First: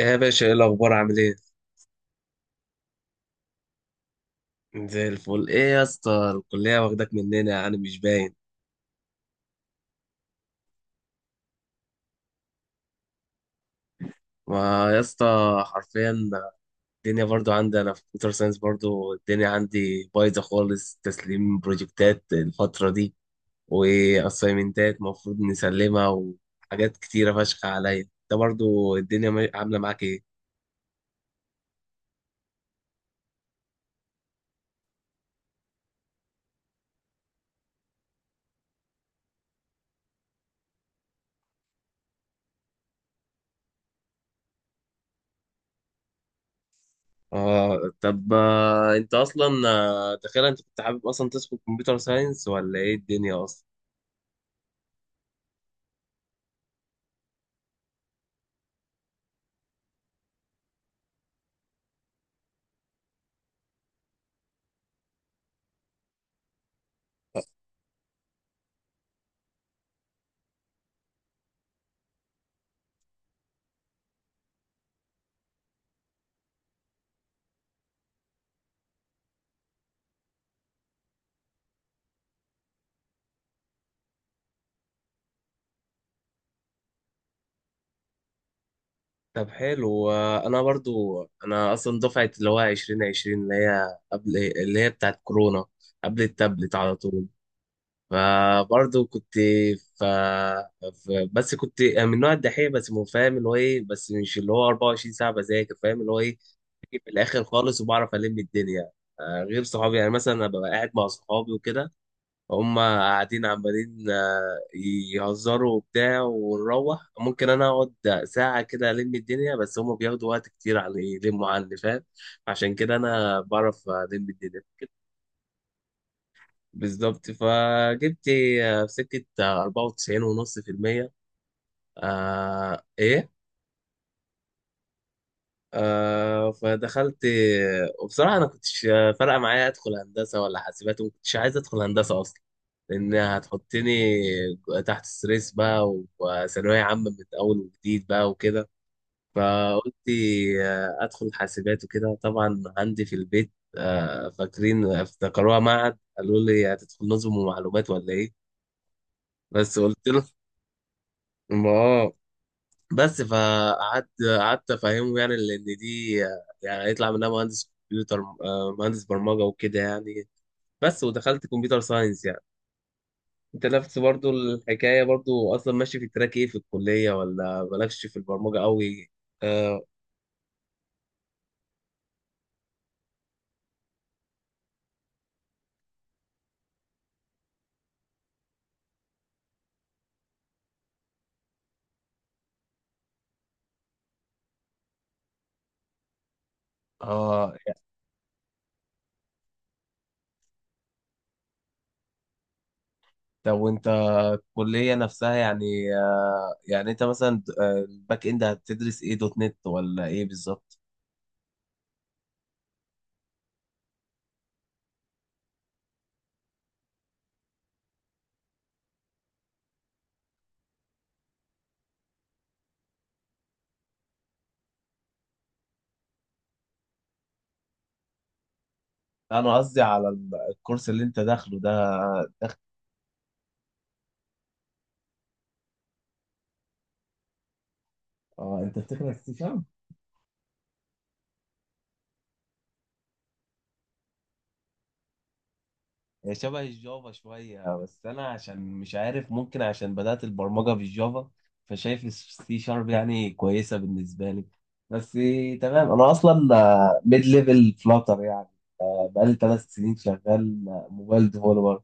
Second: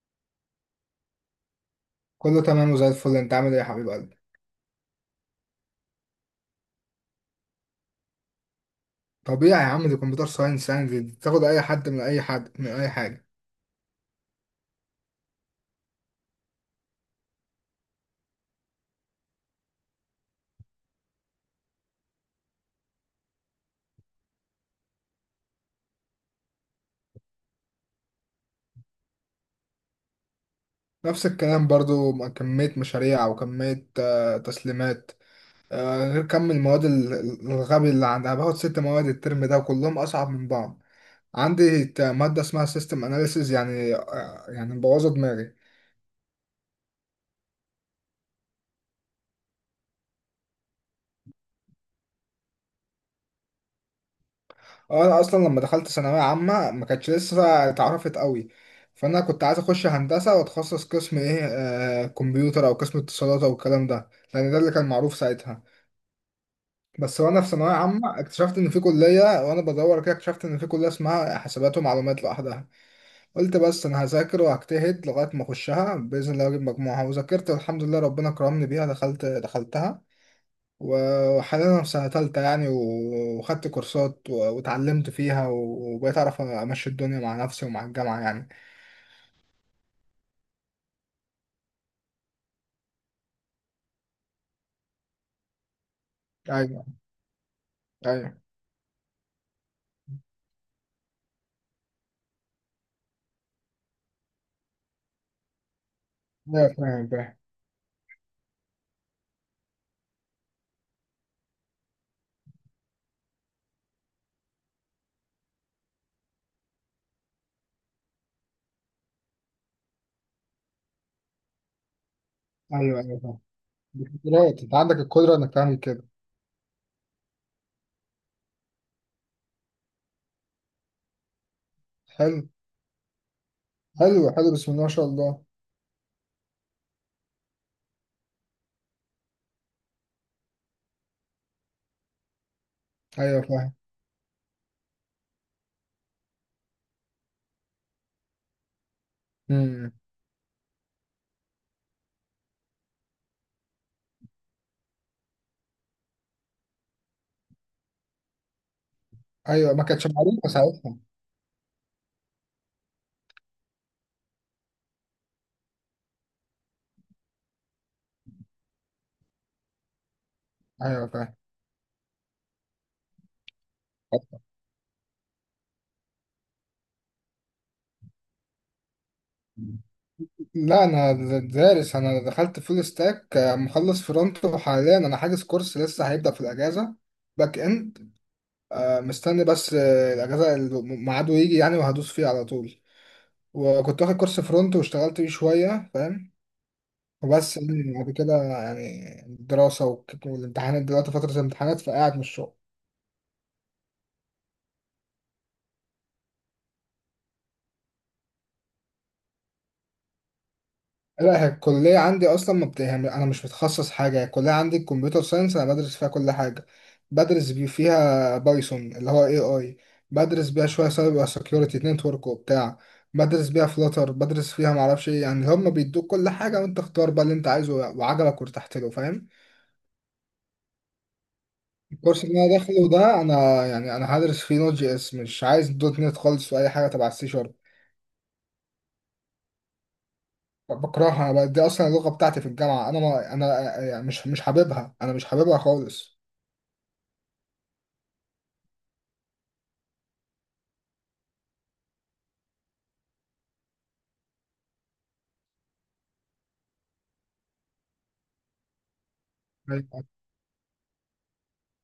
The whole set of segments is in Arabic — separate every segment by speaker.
Speaker 1: يا باشا، ايه الاخبار؟ عامل ايه؟
Speaker 2: كله تمام وزي الفل، انت عامل ايه يا حبيب قلبي؟
Speaker 1: زي الفل، ايه يا اسطى؟ الكليه واخداك مننا يعني، مش باين.
Speaker 2: طبيعي يا عم، دي كمبيوتر ساينس، يعني دي تاخد اي حد، من اي حد، من اي حاجه.
Speaker 1: ما يا اسطى، حرفيا الدنيا برضو عندي انا في كمبيوتر ساينس، برضو الدنيا عندي بايظه خالص، تسليم بروجكتات الفتره دي واسايمنتات المفروض نسلمها وحاجات كتيره فشخ عليا. انت برضو الدنيا عامله معاك ايه؟
Speaker 2: نفس الكلام برضو، مع كميه مشاريع وكميه تسليمات. غير كم المواد الغبي اللي عندها. باخد 6 مواد الترم ده، وكلهم اصعب من بعض. عندي ماده اسمها سيستم اناليسيز، يعني يعني مبوظه دماغي.
Speaker 1: اه، طب، انت اصلا، تخيل، انت كنت حابب اصلا تدخل كمبيوتر ساينس ولا ايه الدنيا اصلا؟
Speaker 2: اه انا اصلا لما دخلت ثانويه عامه ما كانتش لسه اتعرفت قوي، فانا كنت عايز اخش هندسه واتخصص قسم ايه، آه كمبيوتر او قسم اتصالات او الكلام ده، لان ده اللي كان معروف ساعتها. بس وانا في ثانويه عامه اكتشفت ان في كليه، وانا بدور كده اكتشفت ان في كليه اسمها حسابات ومعلومات لوحدها. قلت بس انا هذاكر وهجتهد لغايه ما اخشها باذن الله اجيب مجموعها، وذاكرت والحمد لله ربنا كرمني بيها، دخلتها. وحاليا أنا في سنة تالتة يعني، وخدت كورسات واتعلمت فيها وبقيت أعرف أمشي الدنيا مع نفسي ومع الجامعة يعني.
Speaker 1: طب حلو. انا برضو، انا دفعه اللي هو 2020، اللي هي قبل، اللي هي بتاعت كورونا، قبل التابلت
Speaker 2: أيوه،
Speaker 1: على طول.
Speaker 2: أيوه،
Speaker 1: فبرضو كنت ف... بس كنت من نوع الدحيح، بس مو فاهم اللي هو ايه، بس مش اللي هو 24 ساعه بذاكر، فاهم اللي هو ايه،
Speaker 2: أيوه،
Speaker 1: في
Speaker 2: فاهم فاهم.
Speaker 1: الاخر خالص. وبعرف الم الدنيا، غير صحابي. يعني مثلا أنا ببقى قاعد مع صحابي وكده، هم قاعدين عمالين يهزروا وبتاع ونروح. ممكن انا اقعد ساعة كده الم الدنيا، بس هم بياخدوا وقت كتير على يلموا عني، فاهم؟ عشان كده
Speaker 2: أيوه، أيوه،
Speaker 1: انا
Speaker 2: فاهم.
Speaker 1: بعرف
Speaker 2: دي
Speaker 1: الم
Speaker 2: قدرات،
Speaker 1: الدنيا.
Speaker 2: أنت عندك القدرة إنك تعمل كده.
Speaker 1: بالظبط، فجبت في سكة، 94 ونص في المية.
Speaker 2: حلو،
Speaker 1: آه ايه.
Speaker 2: حلو، حلو، بسم الله ما شاء الله.
Speaker 1: آه، فدخلت. وبصراحة أنا كنتش فارقة معايا أدخل هندسة ولا حاسبات، وما كنتش عايز أدخل هندسة أصلا، لأن
Speaker 2: أيوه فاهم.
Speaker 1: هتحطني تحت ستريس بقى وثانوية عامة من أول وجديد بقى وكده.
Speaker 2: أمم.
Speaker 1: فقلت أدخل حاسبات. وكده طبعا عندي في البيت، فاكرين افتكروها معهد، قالوا لي هتدخل نظم ومعلومات ولا إيه؟
Speaker 2: أيوه،
Speaker 1: بس
Speaker 2: ما كانتش
Speaker 1: قلت له،
Speaker 2: معروفة ساعتها.
Speaker 1: ما آه، بس فقعدت، قعدت افهمه يعني، لان دي يعني هيطلع منها مهندس كمبيوتر، مهندس برمجه وكده يعني. بس
Speaker 2: أيوه فاهم.
Speaker 1: ودخلت كمبيوتر ساينس يعني. انت نفس برضو الحكايه برضو اصلا ماشي في التراك ايه في الكليه، ولا مالكش في البرمجه قوي؟ اه.
Speaker 2: لا انا دارس. انا دخلت فول ستاك، مخلص فرونت، وحاليا انا حاجز كورس لسه هيبدأ في الاجازه. باك اند. مستني بس الأجازة اللي ميعاده يجي يعني، وهدوس فيه على طول. وكنت واخد كورس فرونت واشتغلت بيه شوية، فاهم.
Speaker 1: اه،
Speaker 2: وبس يعني بعد كده يعني الدراسة والامتحانات، دلوقتي فترة الامتحانات فقاعد من الشغل.
Speaker 1: طب، وانت الكليه نفسها يعني، آه يعني انت مثلا، الباك اند هتدرس ايه؟ دوت نت ولا ايه بالظبط؟
Speaker 2: لا هي الكلية عندي أصلا ما بت... يعني أنا مش متخصص حاجة. هي الكلية عندي الكمبيوتر ساينس، أنا بدرس فيها كل حاجة. بدرس فيها بايثون اللي هو اي اي، بدرس بيها شوية سايبر سكيورتي نتورك وبتاع، بدرس بيها فلاتر، بدرس فيها معرفش ايه، يعني هما بيدوك كل حاجة وانت اختار بقى اللي انت عايزه وعجبك وارتحت له، فاهم.
Speaker 1: انا قصدي على الكورس اللي انت داخله ده.
Speaker 2: الكورس اللي انا داخله ده انا يعني انا هدرس فيه نوت جي اس، مش عايز دوت نت خالص واي حاجة تبع السي شارب.
Speaker 1: اه، انت بتدرس سي.
Speaker 2: دي اصلا اللغة بتاعتي في الجامعة، انا ما انا يعني مش حاببها، انا مش حاببها خالص.
Speaker 1: هي شبه الجافا شوية، بس أنا عشان مش عارف، ممكن عشان بدأت البرمجة في الجافا، فشايف السي شارب يعني كويسة بالنسبة لي. بس تمام. أنا أصلا ميد ليفل فلاتر يعني، بقالي 3 سنين
Speaker 2: أيوة،
Speaker 1: شغال موبايل ديفولور.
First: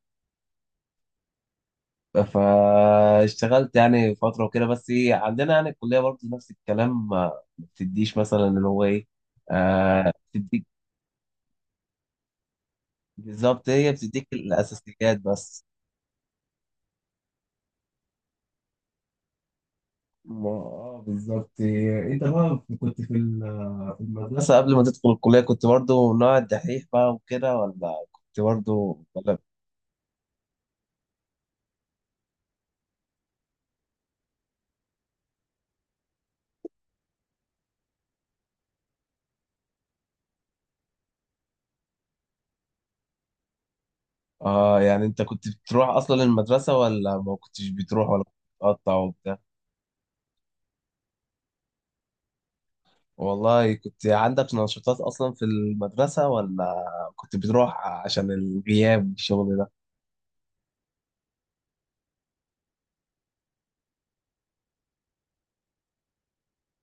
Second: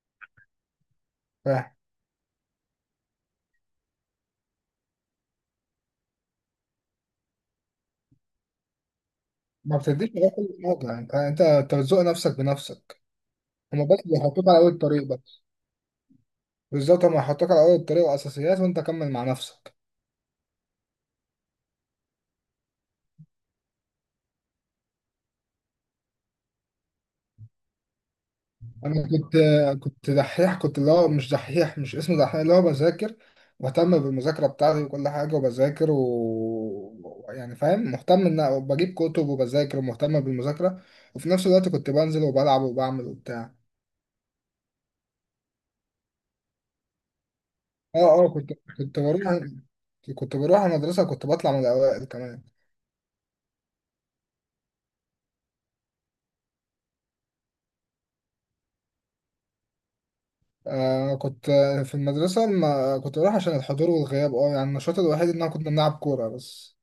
Speaker 2: فاهم.
Speaker 1: فاشتغلت يعني فترة وكده، بس عندنا يعني الكلية برضه نفس الكلام، ما بتديش مثلا اللي هو إيه،
Speaker 2: ما بتديش
Speaker 1: آه
Speaker 2: مجال كل
Speaker 1: بتديك.
Speaker 2: حاجة يعني، انت أنت بتزوق نفسك بنفسك.
Speaker 1: بالظبط،
Speaker 2: هما
Speaker 1: هي
Speaker 2: بس
Speaker 1: بتديك
Speaker 2: بيحطوك على اول الطريق
Speaker 1: الأساسيات
Speaker 2: بس.
Speaker 1: بس.
Speaker 2: بالظبط، هما يحطوك على اول الطريق والاساسيات وانت كمل مع نفسك.
Speaker 1: ما آه، بالظبط. انت بقى كنت في في المدرسة قبل ما تدخل الكلية، كنت برضو من نوع الدحيح بقى وكده، ولا كنت برضو
Speaker 2: انا كنت
Speaker 1: ولا؟
Speaker 2: كنت دحيح، كنت اللي هو مش دحيح، مش اسمه دحيح، اللي هو بذاكر، مهتم بالمذاكرة بتاعتي وكل حاجة وبذاكر و يعني فاهم، مهتم ان بجيب كتب وبذاكر ومهتم بالمذاكرة، وفي نفس الوقت كنت بنزل وبلعب وبعمل وبتاع.
Speaker 1: اه، يعني انت كنت بتروح اصلا المدرسة، ولا ما كنتش
Speaker 2: اه
Speaker 1: بتروح، ولا
Speaker 2: اه
Speaker 1: كنت بتقطع
Speaker 2: كنت
Speaker 1: وبتاع؟
Speaker 2: كنت بروح المدرسة، كنت بطلع من الأوائل كمان.
Speaker 1: والله كنت عندك نشاطات اصلا في المدرسة، ولا كنت بتروح عشان الغياب والشغل ده؟
Speaker 2: آه كنت في المدرسة، ما كنت بروح عشان الحضور والغياب، اه يعني النشاط الوحيد إن أنا كنا بنلعب كورة بس.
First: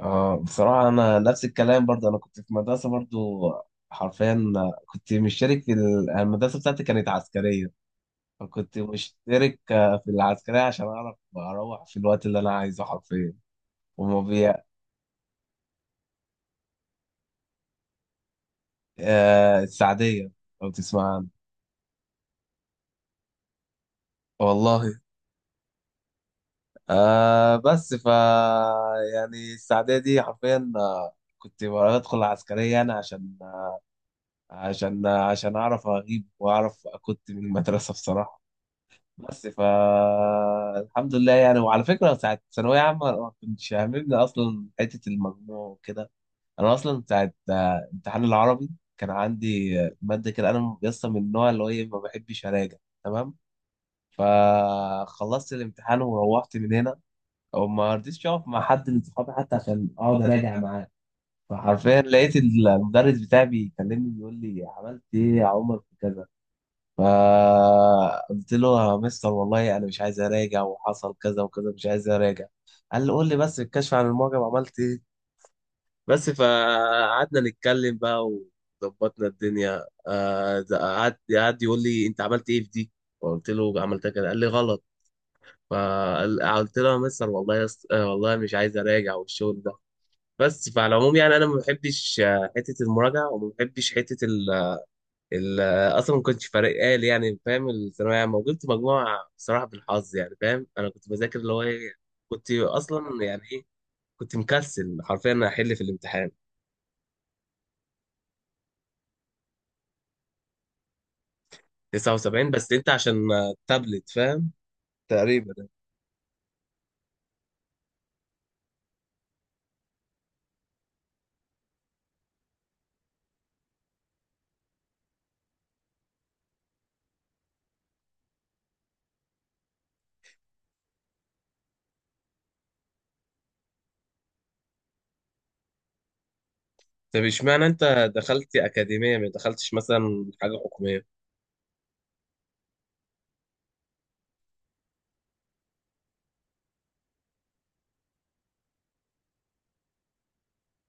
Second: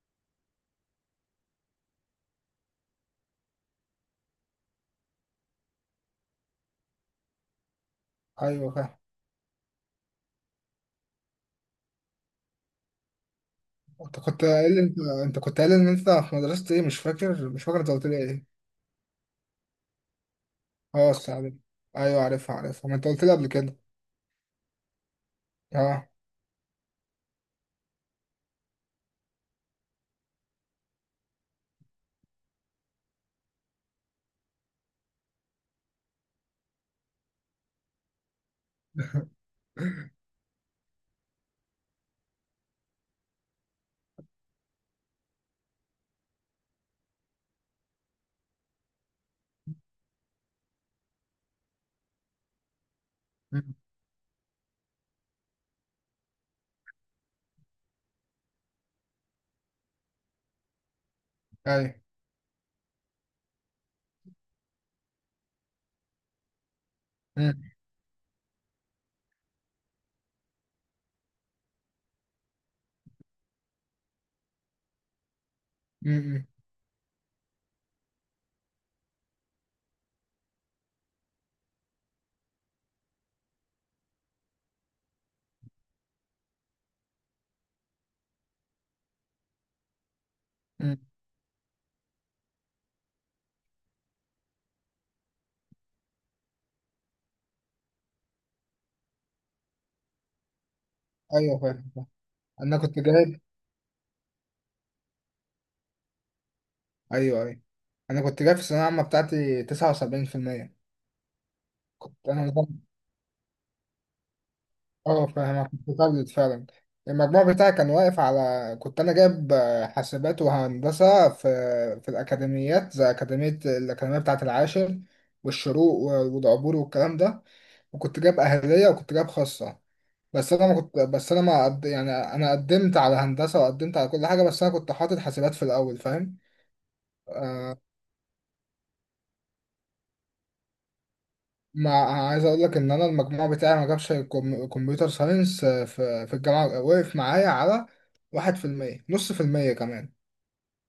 Speaker 1: اه، بصراحة انا نفس الكلام برضو. انا كنت في مدرسة برضو، حرفيا كنت مشترك في المدرسة بتاعتي كانت عسكرية،
Speaker 2: أيوة
Speaker 1: فكنت
Speaker 2: فاهم.
Speaker 1: مشترك في العسكرية عشان أعرف أروح في الوقت اللي أنا عايزه حرفيا.
Speaker 2: أنت
Speaker 1: وما
Speaker 2: كنت
Speaker 1: بي...
Speaker 2: قايل أنت أنت كنت قايل إن أنت في مدرسة إيه، مش فاكر، مش فاكر أنت قلت لي إيه.
Speaker 1: آه، السعدية، لو
Speaker 2: اه
Speaker 1: تسمع عنها.
Speaker 2: السعادة، أيوة عارفها عارفها، ما أنت قلت لي قبل كده.
Speaker 1: والله.
Speaker 2: اه
Speaker 1: آه، بس ف يعني السعدية دي حرفيا، كنت بدخل العسكرية أنا عشان، عشان أعرف أغيب وأعرف كنت من المدرسة بصراحة. بس ف الحمد لله يعني. وعلى فكرة ساعة ثانوية عامة ما كنتش هاممني أصلا حتة المجموع وكده. انا اصلا بتاعت امتحان العربي، كان عندي ماده كده، انا لسه من النوع اللي هو إيه، ما بحبش اراجع. تمام.
Speaker 2: مم.
Speaker 1: فخلصت الامتحان وروحت من هنا، وما رضيتش اقف مع حد من صحابي حتى عشان اقعد اراجع معاه.
Speaker 2: أيوة.
Speaker 1: فحرفيا لقيت المدرس بتاعي بيكلمني بيقول لي، عملت ايه يا عمر في كذا؟
Speaker 2: مم.
Speaker 1: فقلت له، يا مستر والله انا مش عايز اراجع، وحصل كذا وكذا، مش عايز اراجع. قال لي، قول لي بس الكشف عن المعجم عملت ايه. بس
Speaker 2: مم.
Speaker 1: فقعدنا نتكلم بقى وظبطنا الدنيا. ده قعد يقول لي انت عملت ايه في دي، فقلت له عملتها كده، قال لي غلط. فقلت له، يا مستر والله يا اسطى، والله مش عايز اراجع والشغل ده. بس فعلى
Speaker 2: مم.
Speaker 1: العموم يعني انا ما بحبش حته المراجعه، وما بحبش حته ال ال اصلا ما كنتش فارقه لي يعني، فاهم؟ الثانويه عامه، وجبت مجموعه بصراحه بالحظ يعني، فاهم؟ انا كنت بذاكر اللي
Speaker 2: أيوة
Speaker 1: هو
Speaker 2: فاهم
Speaker 1: ايه،
Speaker 2: فاهم.
Speaker 1: كنت
Speaker 2: أنا كنت
Speaker 1: اصلا
Speaker 2: جايب
Speaker 1: يعني ايه، كنت مكسل حرفيا احل في الامتحان.
Speaker 2: أيوة أيوة. أنا كنت جايب في الثانوية العامة بتاعتي 79%. كنت
Speaker 1: 79
Speaker 2: أنا
Speaker 1: بس انت عشان تابلت فاهم،
Speaker 2: اه
Speaker 1: تقريبا.
Speaker 2: فاهمك، متردد فعلا. المجموع بتاعي كان واقف على، كنت انا جايب حاسبات وهندسه في الاكاديميات، زي اكاديميه، الاكاديميه بتاعه العاشر والشروق ودعبور والكلام ده، وكنت جايب اهليه وكنت جايب خاصه. بس انا ما قد... يعني انا قدمت على هندسه وقدمت على كل حاجه، بس انا كنت حاطط حاسبات في الاول، فاهم.
Speaker 1: طب اشمعنى انت دخلت اكاديميه، ما دخلتش مثلا حاجه حكوميه؟
Speaker 2: ما عايز اقول لك ان انا المجموع بتاعي ما جابش كمبيوتر ساينس، في الجامعه، وقف معايا على 1%، نص في المية كمان.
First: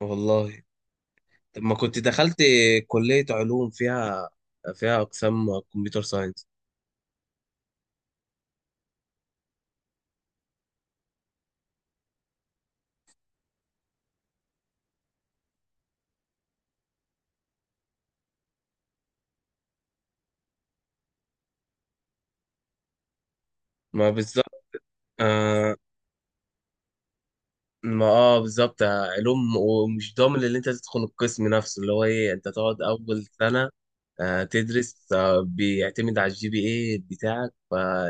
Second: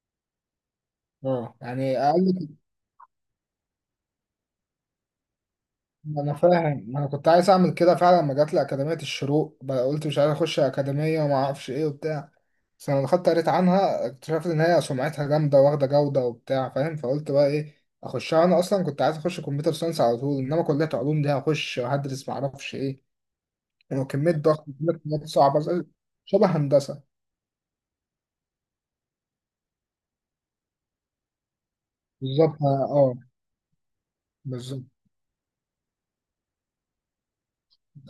Speaker 1: والله.
Speaker 2: اه
Speaker 1: طب ما
Speaker 2: يعني
Speaker 1: كنت دخلت
Speaker 2: اقل.
Speaker 1: كليه علوم، فيها اقسام كمبيوتر
Speaker 2: ما انا
Speaker 1: ساينس.
Speaker 2: فاهم، ما انا كنت عايز اعمل كده فعلا. لما جات لي اكاديميه الشروق بقى قلت مش عايز اخش اكاديميه وما اعرفش ايه وبتاع، بس لما دخلت قريت عنها اكتشفت ان هي سمعتها جامده واخده جوده وبتاع، فاهم. فقلت بقى ايه، اخشها. انا اصلا كنت عايز اخش كمبيوتر ساينس على طول، انما كليه علوم دي هخش وهدرس ما اعرفش ايه،
Speaker 1: ما
Speaker 2: وكميه
Speaker 1: بالظبط.
Speaker 2: ضغط وكميه مواد صعبه
Speaker 1: آه.
Speaker 2: شبه هندسه.
Speaker 1: ما اه بالظبط، علوم، ومش ضامن اللي انت تدخل القسم نفسه، اللي هو ايه، انت
Speaker 2: بالظبط
Speaker 1: تقعد
Speaker 2: اه. آه،
Speaker 1: اول سنه آه
Speaker 2: بالظبط،
Speaker 1: تدرس، آه بيعتمد على الجي بي اي بتاعك،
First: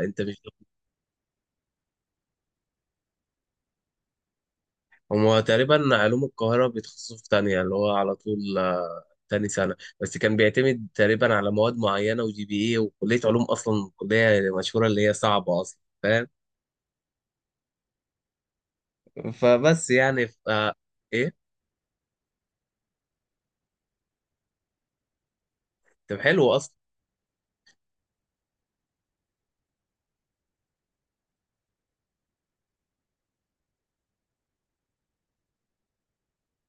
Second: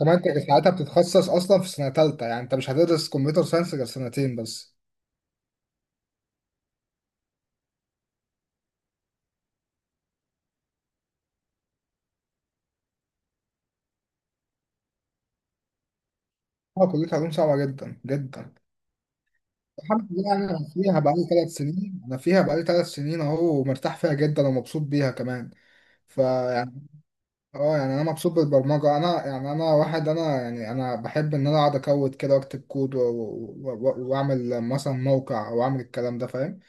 Speaker 2: كمان انت
Speaker 1: مش.
Speaker 2: ساعتها بتتخصص اصلا في سنه ثالثه، يعني انت مش هتدرس كمبيوتر ساينس غير سنتين بس.
Speaker 1: هما تقريبا علوم القاهرة بيتخصصوا في تانية اللي هو على طول، تاني سنة بس، كان بيعتمد تقريبا على مواد معينة وجي بي ايه. وكلية علوم أصلا كلية مشهورة اللي هي صعبة أصلا، فاهم؟
Speaker 2: اه كلية علوم صعبة جدا جدا.
Speaker 1: فبس
Speaker 2: الحمد
Speaker 1: يعني
Speaker 2: لله
Speaker 1: ف...
Speaker 2: يعني،
Speaker 1: آه، ايه.
Speaker 2: انا فيها بقالي ثلاث سنين اهو، ومرتاح فيها جدا ومبسوط بيها كمان.
Speaker 1: طب حلو أصلا.
Speaker 2: فيعني اه يعني انا مبسوط بالبرمجة، انا يعني انا واحد، انا يعني انا بحب ان انا اقعد اكود كده واكتب كود واعمل مثلا موقع او اعمل الكلام ده، فاهم.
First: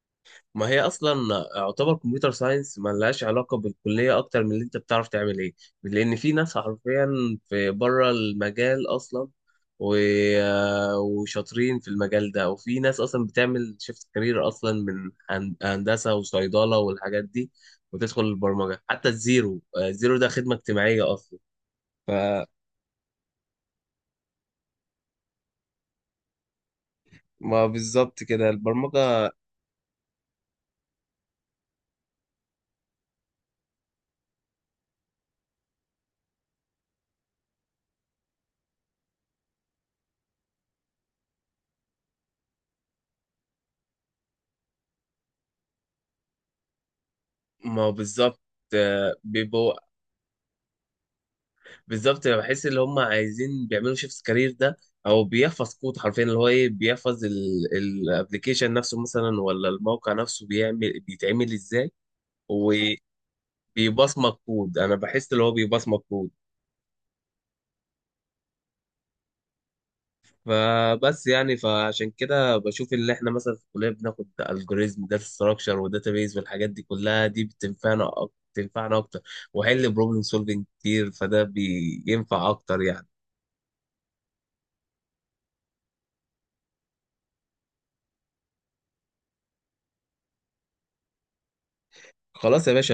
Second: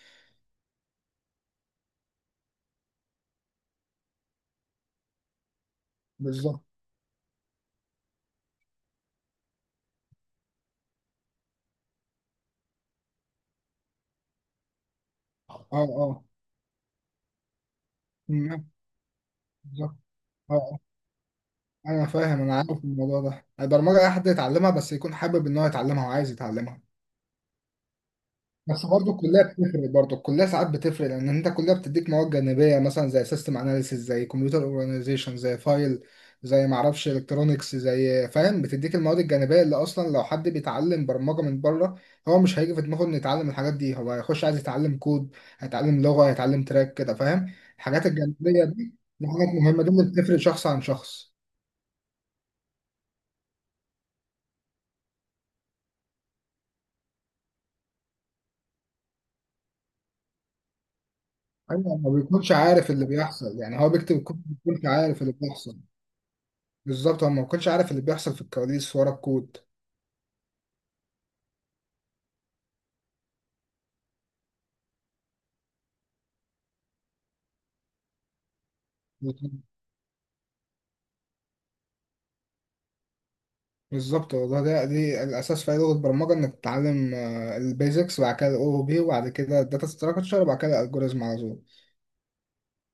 Speaker 1: ما هي اصلا يعتبر كمبيوتر ساينس ما لهاش علاقه بالكليه اكتر من اللي انت بتعرف تعمل ايه. لان في ناس
Speaker 2: بالظبط
Speaker 1: حرفيا في بره المجال اصلا و... وشاطرين في المجال ده، وفي ناس اصلا بتعمل شيفت كارير اصلا من
Speaker 2: اه
Speaker 1: هندسه
Speaker 2: اه.
Speaker 1: وصيدله والحاجات دي، وتدخل
Speaker 2: مم،
Speaker 1: البرمجه حتى الزيرو.
Speaker 2: بالظبط
Speaker 1: الزيرو ده
Speaker 2: اه
Speaker 1: خدمه
Speaker 2: آه.
Speaker 1: اجتماعيه اصلا.
Speaker 2: انا فاهم
Speaker 1: فما
Speaker 2: انا عارف الموضوع ده، البرمجة اي حد يتعلمها بس يكون حابب ان هو يتعلمها وعايز يتعلمها.
Speaker 1: بالظبط كده
Speaker 2: بس برضه
Speaker 1: البرمجه.
Speaker 2: الكليه بتفرق، برضه الكليه ساعات بتفرق، لان انت الكليه بتديك مواد جانبيه مثلا زي سيستم اناليسيس، زي كمبيوتر اورجانيزيشن، زي فايل، زي معرفش الكترونكس، زي فاهم، بتديك المواد الجانبيه اللي اصلا لو حد بيتعلم برمجه من بره هو مش هيجي في دماغه انه يتعلم الحاجات دي، هو هيخش عايز يتعلم كود، هيتعلم لغه، هيتعلم تراك كده، فاهم،
Speaker 1: ما
Speaker 2: الحاجات
Speaker 1: بالظبط،
Speaker 2: الجانبيه دي دي حاجات
Speaker 1: بيبقوا.
Speaker 2: مهمه، دي اللي بتفرق شخص عن شخص.
Speaker 1: بالظبط، بحس ان هم عايزين بيعملوا شيفت كارير ده، او بيحفظ كود حرفيا اللي هو ايه، بيحفظ الابلكيشن نفسه مثلا، ولا الموقع نفسه بيعمل بيتعمل ازاي.
Speaker 2: ايوه، ما بيكونش عارف اللي بيحصل، يعني هو بيكتب
Speaker 1: وبيبصمج
Speaker 2: الكود ما
Speaker 1: كود،
Speaker 2: بيكونش
Speaker 1: انا
Speaker 2: عارف
Speaker 1: بحس
Speaker 2: اللي
Speaker 1: اللي هو
Speaker 2: بيحصل.
Speaker 1: بيبصمج كود.
Speaker 2: بالظبط، هو ما كنتش عارف اللي بيحصل في الكواليس ورا الكود.
Speaker 1: فبس يعني فعشان كده بشوف اللي احنا مثلا في الكليه بناخد الجوريزم داتا ستراكشر وداتابيز والحاجات دي كلها، دي بتنفعنا بتنفعنا اكتر، وحل بروبلم سولفنج كتير، فده بينفع اكتر يعني.
Speaker 2: بالظبط والله، ده دي الاساس في اي لغه برمجه، انك تتعلم البيزكس وبعد كده الاو بي وبعد كده الداتا ستراكشر وبعد كده الالجوريزم على طول.
Speaker 1: خلاص يا باشا.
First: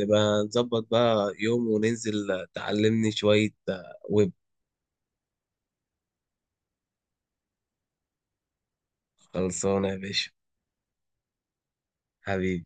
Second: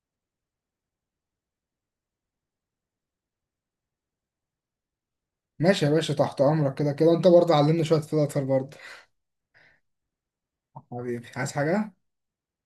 Speaker 1: نبقى نظبط بقى يوم وننزل تعلمني شوية ويب.
Speaker 2: ماشي يا باشا، تحت امرك، كده كده انت برضه علمني شويه فلاتر برضه.
Speaker 1: خلصانة يا باشا.
Speaker 2: حبيبي، عايز حاجه؟
Speaker 1: حبيبي.